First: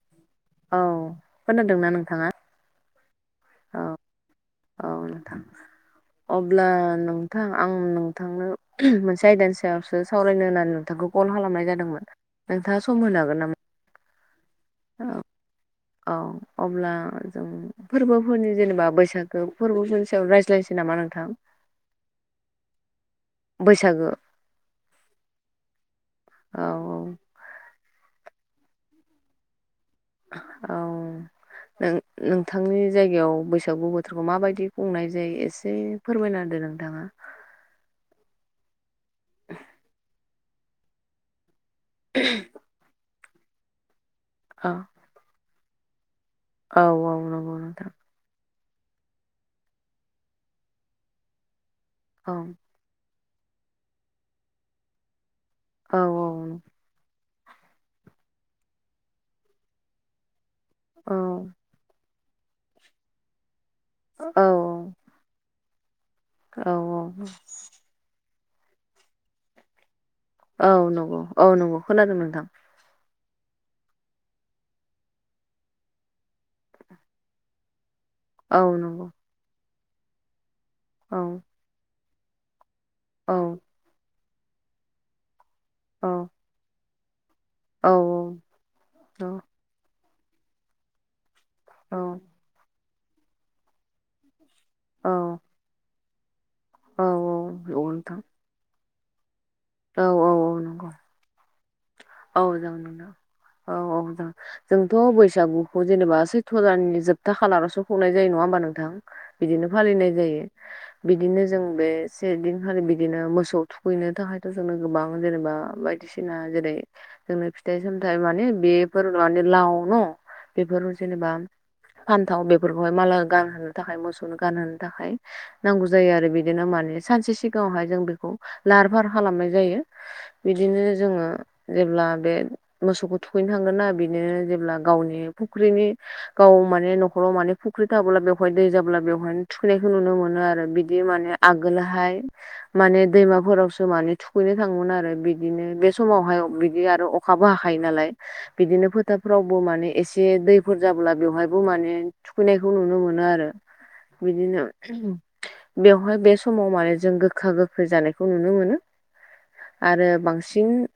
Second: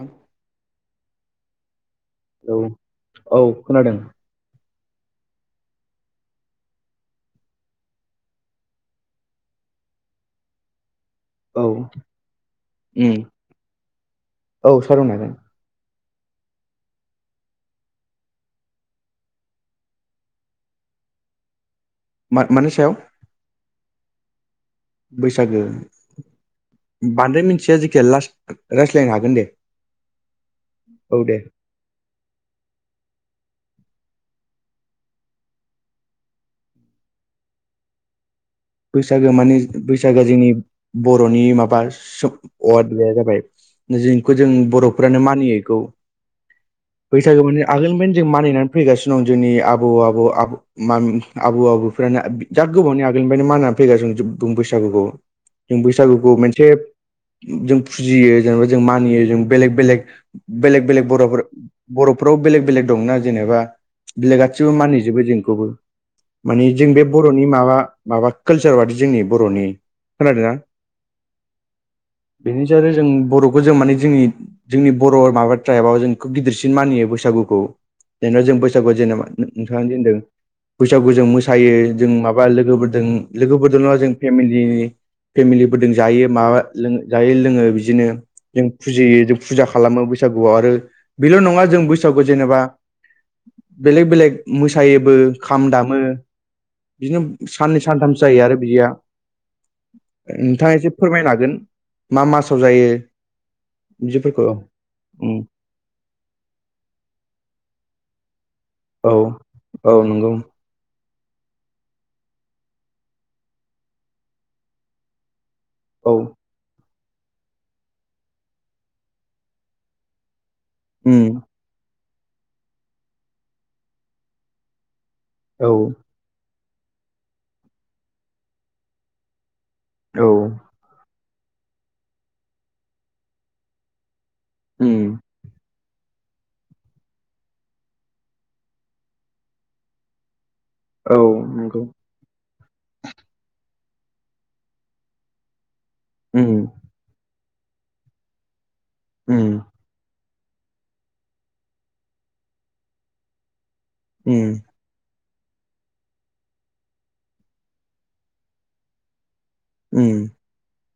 ह [inaudible] औ खोनदोंना नोंथाङा? औ औ खोनादों। औ नोंथां। अब्ला नोंथां आं नोंथांनो मोनसे आयदानि सायावसो सावरायनो होननानै नोंथांखौ कल औ खालामनाय उम जादोंमोन नोंथाङा सम होनो हागोन नामा? औ सार अ ागोन औ अब्ला जों फोरबोफोरनि जेनेबा बैसागो फोरबोफोरनि सायाव रायज्लायनोसै नामा नोंथां मा मानि सायाव बैसागो बैसागो औ बांद्राय मिथिया जायखिजाया रायज्लायनो हागोन दे औ दे नों नोंथांनि जायगायाव बैसागु बोथोरखौ माबायदि खुंनाय जायो एसे फोरमायना होदो नोंथाङा बैसागो माने बैसागो जोंनि बर'नि माबा [unintelligible] जाबाय जखौ जों औ बर'फ्रानो मानियैखौ औ औ बैसागु नंगौ माने नोंथां आगोलनिफ्रायनो जों मानिनानै फैगासिनो दं जोंनि आबौ आबौ [unintelligible] आबौ आबैफ्रानो औ जा गोबावनि आगोलनिफ्रायनो मानानै फैगासिनो [unintelligible] बैसागुखौ जों औ बैसागुखौ मोनसे जों फुजियो जेनेबा जों मानियो जों बेलेग बेलेग बेलेग बेलेग औ बर'फोर बर'फोराव बेलेग बेलेग दंना जेनेबा औ बेलेगासिबो औ मानिजोबो जोंखौबो औ मानि जों बे बर'नि माबा माबा कालसार बादि जोंनि बर'नि खोनादोंना औ नंगौ औ नंगौ खोनादों नोंथां [unintelligible] जों बर'खौ जों माने जोंनि जोंनि बर' माबा ट्राइबाव जों खोब गिदिरसिन मानियो बैसागुखौ जेनेबा जों औ बैसागु नंगौ जेनेबा नोंथाङादि होनदों बैसागु औ जों मोसायो जों माबा लोगोफोरजों औ जों लोगोफोरजों नङा जों फेमिलिनि फेमिलिफोरजों औ जायो माबा जायो लोङो बिदिनो जों औ फुजियो जों फुजा खालामो बैसागुआव आरो बेल' नङा जों बैसागु जेनेबा बेलेक बेलेग औ मोसायोबो खाम दामो औ बिदिनो औ साननै नोंथां सानथामसो जायो आरो बिदिया औ औ औ नोंथाङा नंगौ एसे फोरमायनो हागोन मा औ मासाव जागोन जायो नोंथां औ औ बिदिफोरखौ जोंथ' उम बैसागु बेखौ जेनेबा सैथ्र'जाननि जोबथा खालारावसो खुंनाय जायो नङा होमबा नोंथां औ बिदिनो औ फालिनाय नंगौ जायो बिदिनो जों बे से दिनखालि बिदिनो मोसौ थुखैनो थाखाय जोंनो गोबां जेनेबा औ बायदिसिना जेरै जोंनो फिथाइ सामथायाइ माने बेफोर माने लाव न बेफोर उम जेनेबा फान्थाव बेफोरखौहाय माला गानहोनो थाखाय मोसौनो गानहोनो थाखाय औ नांगौ जायो आरो बिदि बिदिनो माने सानसे सिगाङावहाय जों बेखौ लाहार फाहार खालामनाय जायो औ बिदिनो जोङो जेब्ला बे मोसौखौ थुखैनो थांगोन ना बि बिदिनो जेब्ला उम गावनि फुख्रिनि गाव माने न'खराव माने फुख्रि थाबोब्ला बेवहाय दै जाब्ला बेवहायनो थुखैनायखौ नुनो मोनो आरो बिदि बे औ माने नंगौ आगोलहाय माने दैमाफोरावसो माने थुखैनो थाङोमोन आरो बिदिनो बे समावहाय उम बिदि आरो अखाबो हाखायो नालाय बिदिनो उम फोथारफ्रावबो माने एसे जे दैफोर जाब्ला बेवहायबो माने थुखैनायखौ नुनो मोनो आरो उम बिदिनो बेवहाय बे समाव माने जों गोखा गोखै जानायखौ नुनो मोनो आरो उम बांसिन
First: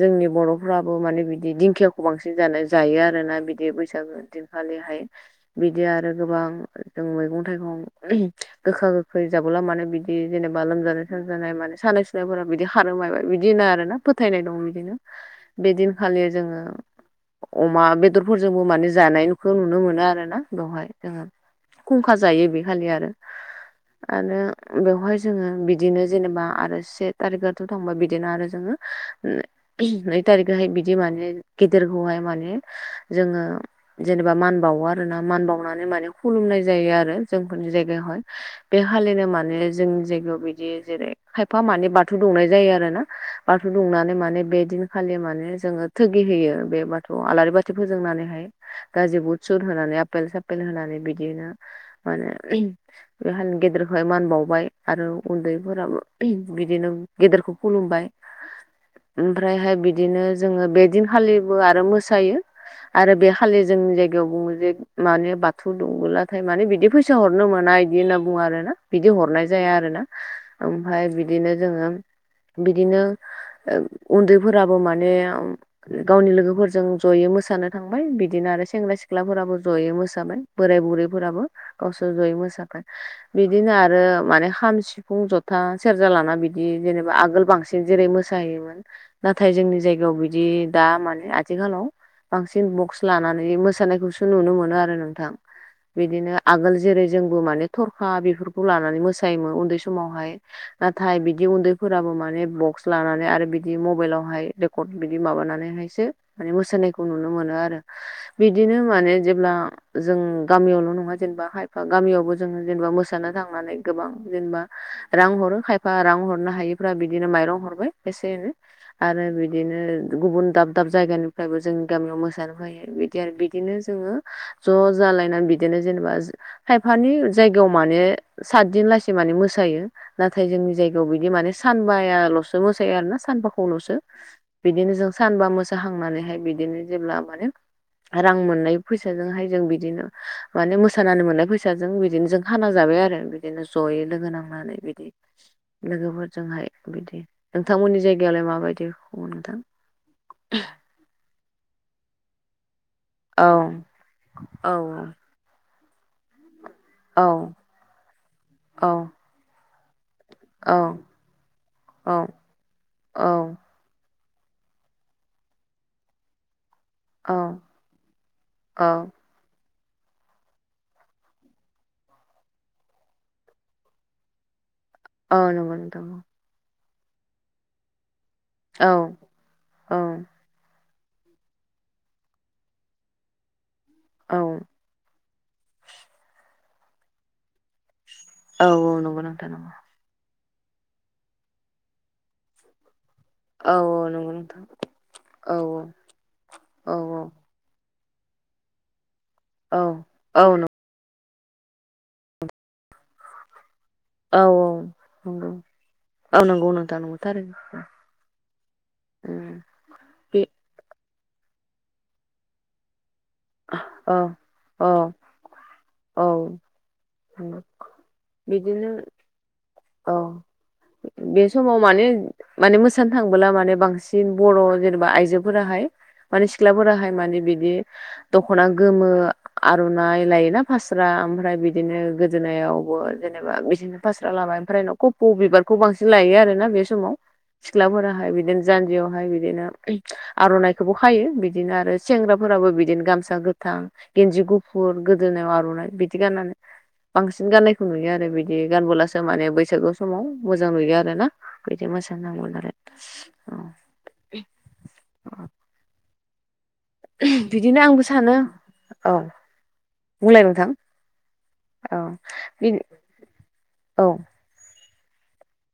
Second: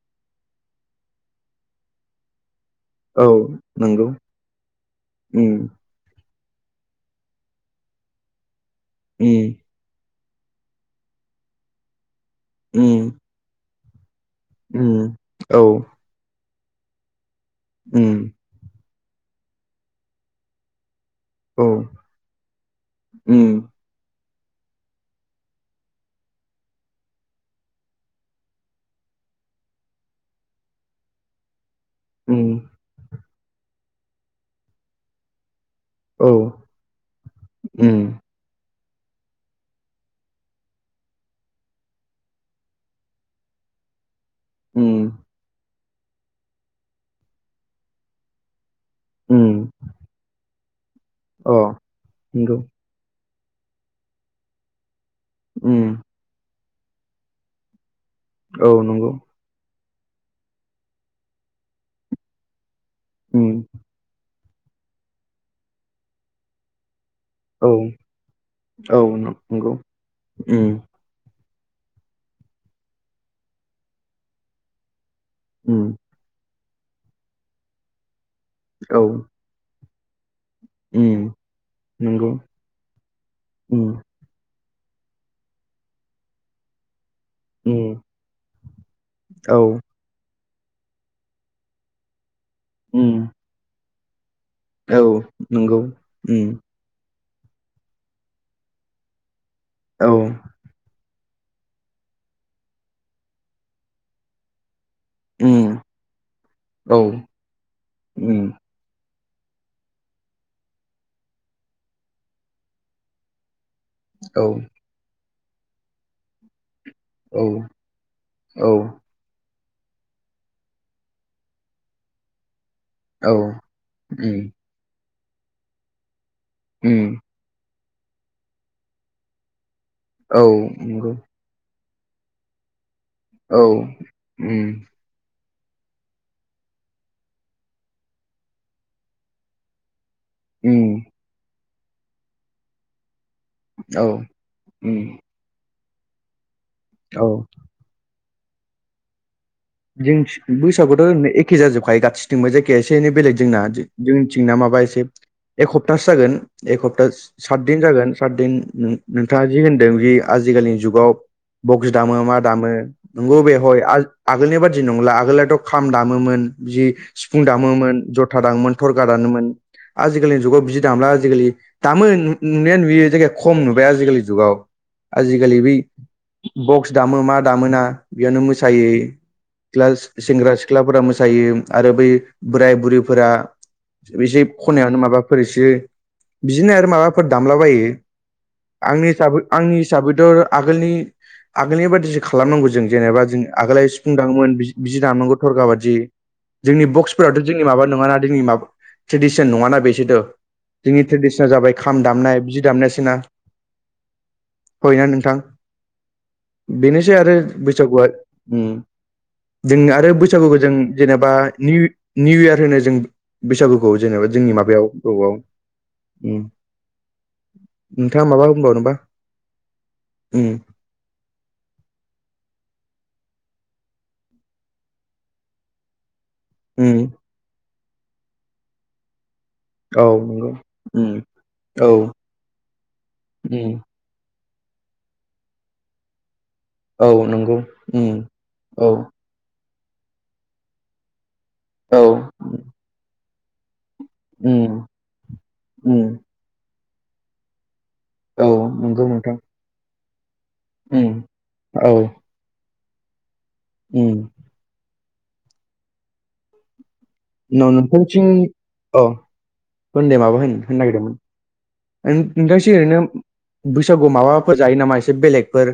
जोंनि बर'फ्राबो माने बिदि दिंखियाव बांसिन जानो जायो औ आरोना बिदि नंगौ बैसागो दिनखालिहाय उम बिदि आरो गोबां जों मैगं थाइगं गोखा गोखै उम जाबोला मानो बिदि बिदि जेनेबा लोमजानाय सोमाजानाय माने सानाय सुनायफोरा बिदि खारो उम मायबाय बिदिनो आरो ना फोथायनाय दं बिदिनो उम औ बेदिनखालि जोङो अमा उम बेदरफोर जोंबो माने जानायखौ नुनो मोनो आरोना बेवहाय जोङो औ खुंखा जायो बे खालि आरो उम आरो बेवहाय जोङो बिदिनो जेनेबा आरो से थारिखआथ' थांबा बिदिनो आरो जोङो नै थारिखहाय बिदि माने गेदेरखौहाय उम माने जोङो जेनेबा मान बावो आरो ना मान बावनानै माने औ खुलुमनाय जायो आरो जोंफोरनि उम जायगायावहाय बे हालिनो माने जोंनि जायगायाव बिदि जेरै खायफा माने बाथौ दुंनाय जायो आरो ना बाथौ दुंनानै माने बे उम दिनखालि माने जोङो थुगि होयो बे बाथौ आलारि बाथि फोजोंनानैहाय गाजि बुद उम सुर होनानै आपेल सा पेल होनानै बिदिनो अ माने बे नंगौ [unintelligible] गेदेरखौहाय मान बावबाय। आरो उम उन्दैफोराबो बिदिनो गेदेरखौ खुलुमबाय। औ नंगौ। ओमफ्रायहाय बिदिनो जोङो बे दिनखालिबो आरो मोसायो। आरो बे खालि उम जोंनि जायगायाव बुङो जे माने बाथौ दंबोलाथाय माने बिदि फै सा हरनो औ मोना बिदि होनना बुङो आरो ना औ बिदि नं- हरनाय नंगौ जाया आरोना। उम। ओमफाय बिदिनो जोङो बिदिनो उन्दैफोराबो माने उम गावनि लोगोफोरजों ज'यै मोसानो थांबाय बिदिनो आरो सेंग्रा औ सिख्लाफोराबो ज'यै मोसाबाय। बोराय उम बुरैफोराबो गावसोर नंगौ जयै मोसागोन बिदिनो उम आरो माने खाम सिफुं ज था सेरजा लाना बिदि जेनेबा आगोल बांसिन उम जेरै मोसायोमोन नाथाय औ जोंनि जायगायाव बिदि दा माने आथिखालाव बांसिन बक्स उम लानानै मोसानायखौसो नुनो मोनो आरो औ नोंथां नंगौ बिदिनो उम आगोल जेरै जोंबो माने थरखा बेफोरखौ लानानै मोसायोमोन उन्दै औ समावहाय। नाथाय बिदि उन्दैफोराबो माने बक्स लानानै आरो बिदि मबाइलावहाय कट बिदि उम माबानानैहायसो माने औ मोसानायखौ नुनो मोनो आरो। उम बिदिनो माने जेब्ला जों गामियावल' नङा जेनेबा खायफा गामियावबो जोङो जेनेबा मोसानो थांनानै गोबां औ जेनेबा रां हरो खायफा रां हरनो हायो फ्रा बिदिनो माइरं हरबाय एसे एनै औ आरो बि दिनो गुबुन दाब दाब जायगानिफ्रायबो जोंनि गामियाव मोसानो फैयो दि आरो औ बिदिनो जोङो उम ज' जालायनानै बिदिनो जेनेबा खायफानि उम जायगायाव माने सात दिन लासेै माने मोसायो औ नाथाय जोंनि जायगायाव नंगौ बिदि माने सानबायाल'सो मोसायो आरोना औ सानबाखौल'सो उम बिदिनो जों सानबा मोसाखांनानैहाय बिदिनो जेब्ला माने रां मोननाय फैसाजोंहाय जों बिदिनो माने उम मोसानानै मोननाय फैसाजों बिदिनो जों खाना जाबाय आरो बिदिनो ज'यै औ लोगो नांनानै। बिदि उम लोगोफोरजोंहाय बिदि औ नोंथांमोननि जायगायावलाय माबायदि खामो नोंथां? जों बैसागुआथ' एखे जाजोबखायो गाससिथिंबो जाय गाया एसे एनै बेलेग औ जोंना जोंनिथिंना औ माबा एसे एक हप्तासो जागोन एक हप औ सातदिन जागोन सातदिन औ नों-नोंथाङा जि होनदों जि आजिखालिनि जुगाव बक्स दामो औ मा दामो नोंगौ बे औ हय आ आगोलनि बादि नंला आगोलनाथ' खाम दामोमोन जि सिफुं दामोमोन, जथा दामोमोन, औ थरखा दानोमोन आजिखालिनि जुगाव बिदि दामला आजिखालि। दामो नुनाया नुयो जायगाया खम नुबाय आजिखालि जुगाव। औ आजिखालि बै नंगौ नोंथां बक्स दामो मा दामो ना बेयावनो औ मोसायो लास औ सेंग्रा सिख्लाफोरा मोसायो आरो बै बोराय बुरैफोरा बिसे औ खनायावनो माबाफोर एसे बिदिनो आरो माबाफोर दामलाबायो। औ आंनि नंगौ हिसाबै नोंथां नंगौ आंनि हिसाबैथ' आगोलनि आगोलनि बायदिसो खालामनांगौ जों जेनेबा जों औ आगोलहाय औ [unintelligible] नंगौ दामोमोन नोंथां बि बिदि दामनांगौ औ थरखा बादि जोंनि औ बक्स फोराथ' जोंनि माबा नङाना जोंनि माबा ट्रेडिसन नङाना बेसोरथ'। औ जोंनि ट्रेडिसना जाबाय खाम दामनाय बिदि दामनायसोना। औ औ नंगौ। औ नंगौ नोंथां बेनोसै नंगौ आरो थारैनो बैसागुआ उम उम। जों आरो बैसागुखौ जों जेनेबा नि निउ इयार होनो जों बैसागुखौ औ जेनेबा जोंनि औ माबायाव बबआव औ उम। नोंथाङा माबा बिदिनो होनबावनोबा औ उम बे समाव माने माने मोसानो थांबोला माने बांसिन बर' जेनेबा आयजोफोराहाय माने उम सिख्लाफोराहाय माने बिदि दखना गोमो औ आर'नाइ नंगौ लायोना फास्रा उम ओमफ्राय औ बिदिनो गोदोनायावबो जेनेबा उम बिदिनो फास्रा लाबाय ओमफ्राय न क'पौ बिबारखौ बांसिन लायो आरोना बे औ समाव नंगौ उम सिख्लाफोराहाय बिदिनो औ जानजियावहाय बिदिनो आरनाय खौबो खायो बिदिनो आरो औ सेंग्राफोराबो बिदिनो गामसा गोथां गेन्जि उम गुफुर गोदोनायाव आर'नाइ उम बिदि गाननानै बांसिन गाननायखौ नुयो आरो। औ बिदि नंगौ गानबोलासो नोंथां माने ब बैसागु समाव मोजां नुयो उम आरोना बिदि औ मोसानांगौन आरो औ उम [inaudible] न बिदिनो आंबो नोंथांसिं सानो औ होन दे माबा बुंलाय होन नोंथां होनो नागिरदोंमोन। औ बि नोंथांसि ओरैनो औ बैसागुआव माबाफोर जायो नामा एसे बेलेगफोर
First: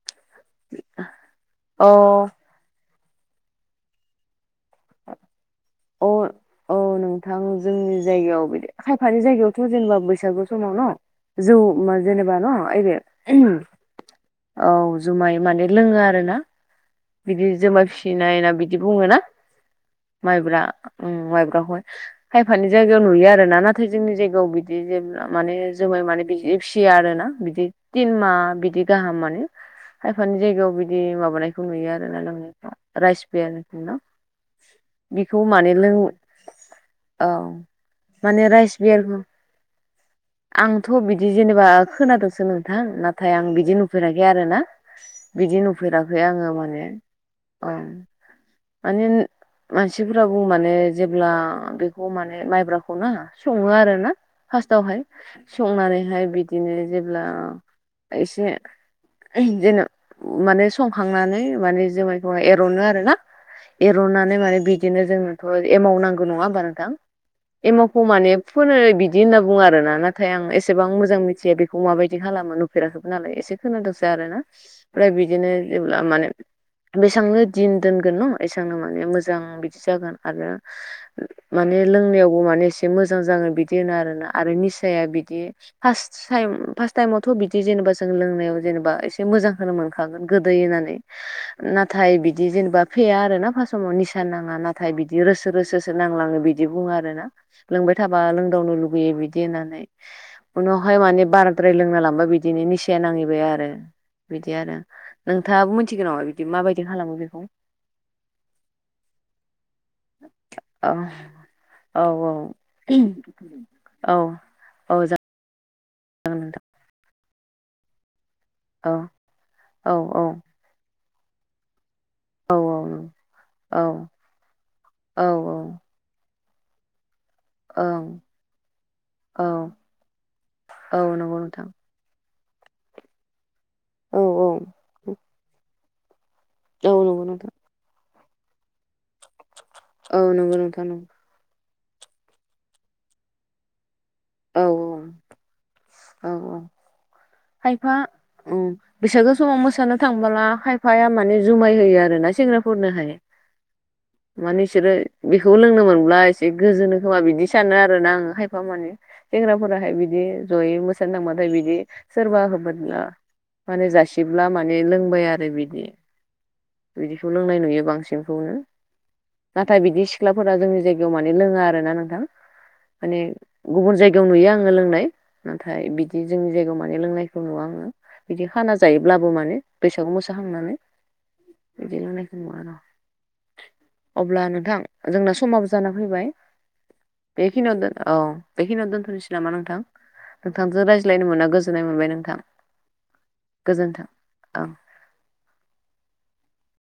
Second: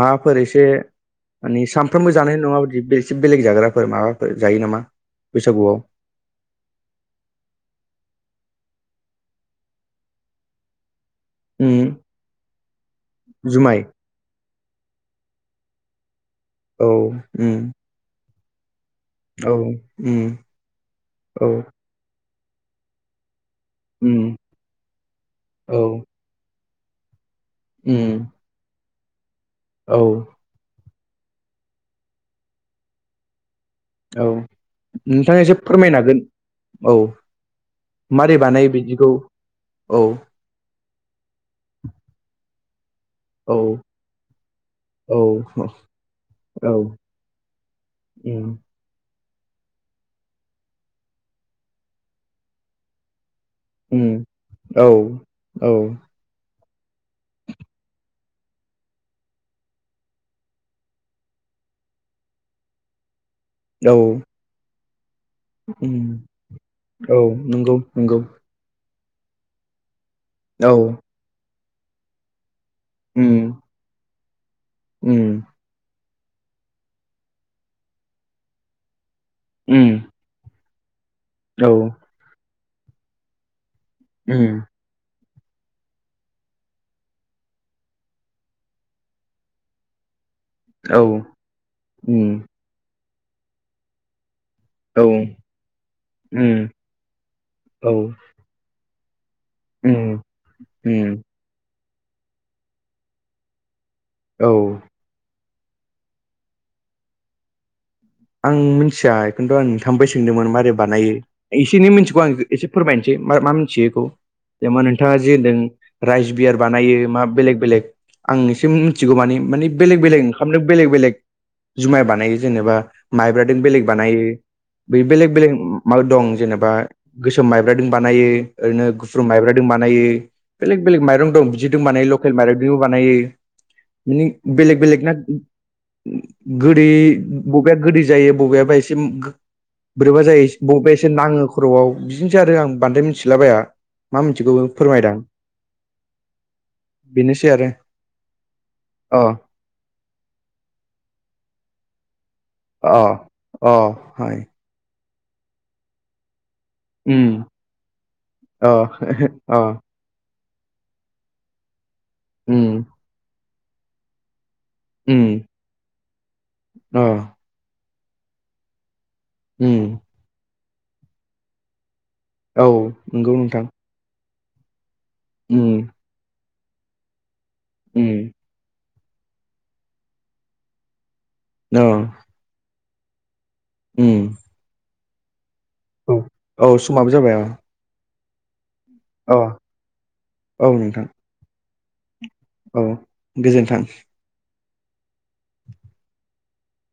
माबाफोर एसे माने अ सानफ्रोमबो जानाय नङा बिदि एसे बेलेग जाग्राफोर माबाफोर जायो नामा बैसागुआव अ अ औ नोंथां जोंनि जायगायाव बिदि खायफानि जायगायावथ' जेनेबा बैसागु समाव न जौ उम जेनेबा न ओइ बे जुमाय औ जुमाय माने लोङो आरो ना औ बिदि उम जुमाय फिसिनाय ना बिदि बुङो ना? औ उम माइब्रा उम औ माइब्राखौहाय खायफानि जायगायाव नुयो आरो ना नाथाय जोंनि उम जायगायाव बिदि जेब्ला माने औ जुमाय माने बि फिसिया आरो ना बिदि तिन उम माह बिदि गाहाम मानि औ खायफानि जायगायाव बिदि बिदि माबानायखौ नुयो आरोना लोंनायफ्रा राइस पेयारन' औ नोंथाङा एसे फोरमायनो हागोन। औ मारै माने राइस बानायो बिदिखौ बियारखौ औ आंथ' बिदि जेनेबा खोनादोंसो नोंथां ना नाथाय आं औ बिदि नुफेराखै आर' ना बिदि औ नुफेराखै आङो औ माने अ उम मानेन मानसिफोरा बुंङो माने जेब्ला बेखौ माने माइब्राखौ ना सङो आरो ना उम औ फार्स्टावहाय औ संनानैहाय बिदि बिदिनो जेब्ला एसे जेन' माने संखांनानै माने जुमायखौ एर'नो आरो ना औ रुनानै माने बिदिनो जोंनोथ' एमाव उम नांगौ नङा होमबा नोंथां? औ नंगौ एमावखौ नंगौ माने फोनो बिदि होनना बुङो आरो ना नाथाय आं औ एसेबां मोजां मिथिया बेखौ माबायदि खालामो। नुफेराखैबो नालाय एसे उम खोनादोंंसो आरो ना ओमफ्राय उम बिदिनो जेब्ला माने बेसांनो दिन दोनगोन न एसांनो माने मोजां बिदि उम जागोन आरो औ माने लोंनायावबो माने एसे मोजां जागोन बिदि होनो आरोना आरो उम मिस जाया बिदि फार्स्ट टाइम फार्स्ट टाइमावथ' बिदि जेनेबा जों लोंनायाव जेनेबा एसे मोजां होनो मोनखागोन गोदै होननानै औ नाथाय उम बिदि जेनेबा फेया आरोना समाव निसा नाङा नाथ नाथाय औ बिदि रोसो रोसोसो नांलाङो उम बिदि बुङो आर ना औ लोंबाय थाबा लोंदावनो लुुबैयो बिदि बिदि होननानै उम उनावहाय उम माने बाराद्राय लोंना लांबा बिदिनो निसाया नांहैबाय आरो औ बिदि आरो नोंथाङाबो मिथिगोन नामा बिदि माबायदि खालामो बेखौ आं मिथिया। खिन्थु आं नोंथांनिफ्राय सोंदोंमोन मारोरै औ बानायो एसे एनि औ मिथिखौ आं एसे फोरमायनोसै म मा मोनथियो बेखौ औ जेनबा औ नोंथाङा जे होनदों राइस जागोन बियार नोंथां बानायो मा बेलेग बेलेग आंनि औ मिथिगौ मानि मानि औ बेलेग औ बेलेग ओंखामनो बेलेग बेलेग जुमाय बानायो औ जेनेबा मायब्रादों औ बेलेग बानायो बे औ बेलेग बेलेग माबा दं जेनेबा गोसोम माइब्राजों ओं बानायो ओरैनो गुफ्रुर औ माइब्राजों बानायो बेलेग बेलेग औ माइरं नंगौ नोंथां बिदि दं मानाय ल लकेल माइरंजोंबो बानायो औ माने औ बेलेग बेलेगना गोदै औ नंगौ नोंथां बबेया गोदै जायो बबेयाबा एसे औ बोरैबा जायो नंगौ नोंथां बबेबा नंगौ एसे नाङो खर'आव बिदिनोसै आरो आं बांद्राय मिथिलाबाया मा मिथिगौ औ फोरमायदां औ औ बेनोसै आरो खायफा औ अ बैसागो समाव मोसानो थांबोला खायफाया माने जुमाय होयो आरोना अ सेंग्राफोरनोहाय अ हाय माने बिसोरो बेखौ लोंनो मोनब्ला एसे गोजोनो खोमा उम बिदि सानो आरोना आङो खायफा अ माने अ सिख्लाफोराहाय बिदि जयै मोसानो थांबाथाय बिदि सोरबा उम [unintelligible] माने जासिब्ला माने उम लोंबाय आरो बिदि अ बिदिखौ लों नाय नुयो बांसिनखौनो उम नाथाय बिदि सिख्लाफोरा जोंनि जायगायाव माने लोङा आरोना नोंथां। औ माने नंगौ नोंथां गुबुन जायगायाव नुयो आङो लोंनाय उम नाथाय बि जोंनि जायगायाव माने लोंनायखौ नुवा आङो उम बिदि खाना जायोब्लाबो माने बैसागु मोसाखांनानै अ बिदि लोंनायखौ नुवा आरो उम अब्ला नोंथां जोंना समाबो जा जाना औ फैबाय औ समाबो जाबाय अ बेखिनियाव दोन औ बेखिनियाव दोन नोसै अ नामा नोंथां औ नोंथांजों नोंथां रायज्लायनो मोनना गोजोन्नाय मोनबाय नोंथां। औ गोजोन्थों। ओं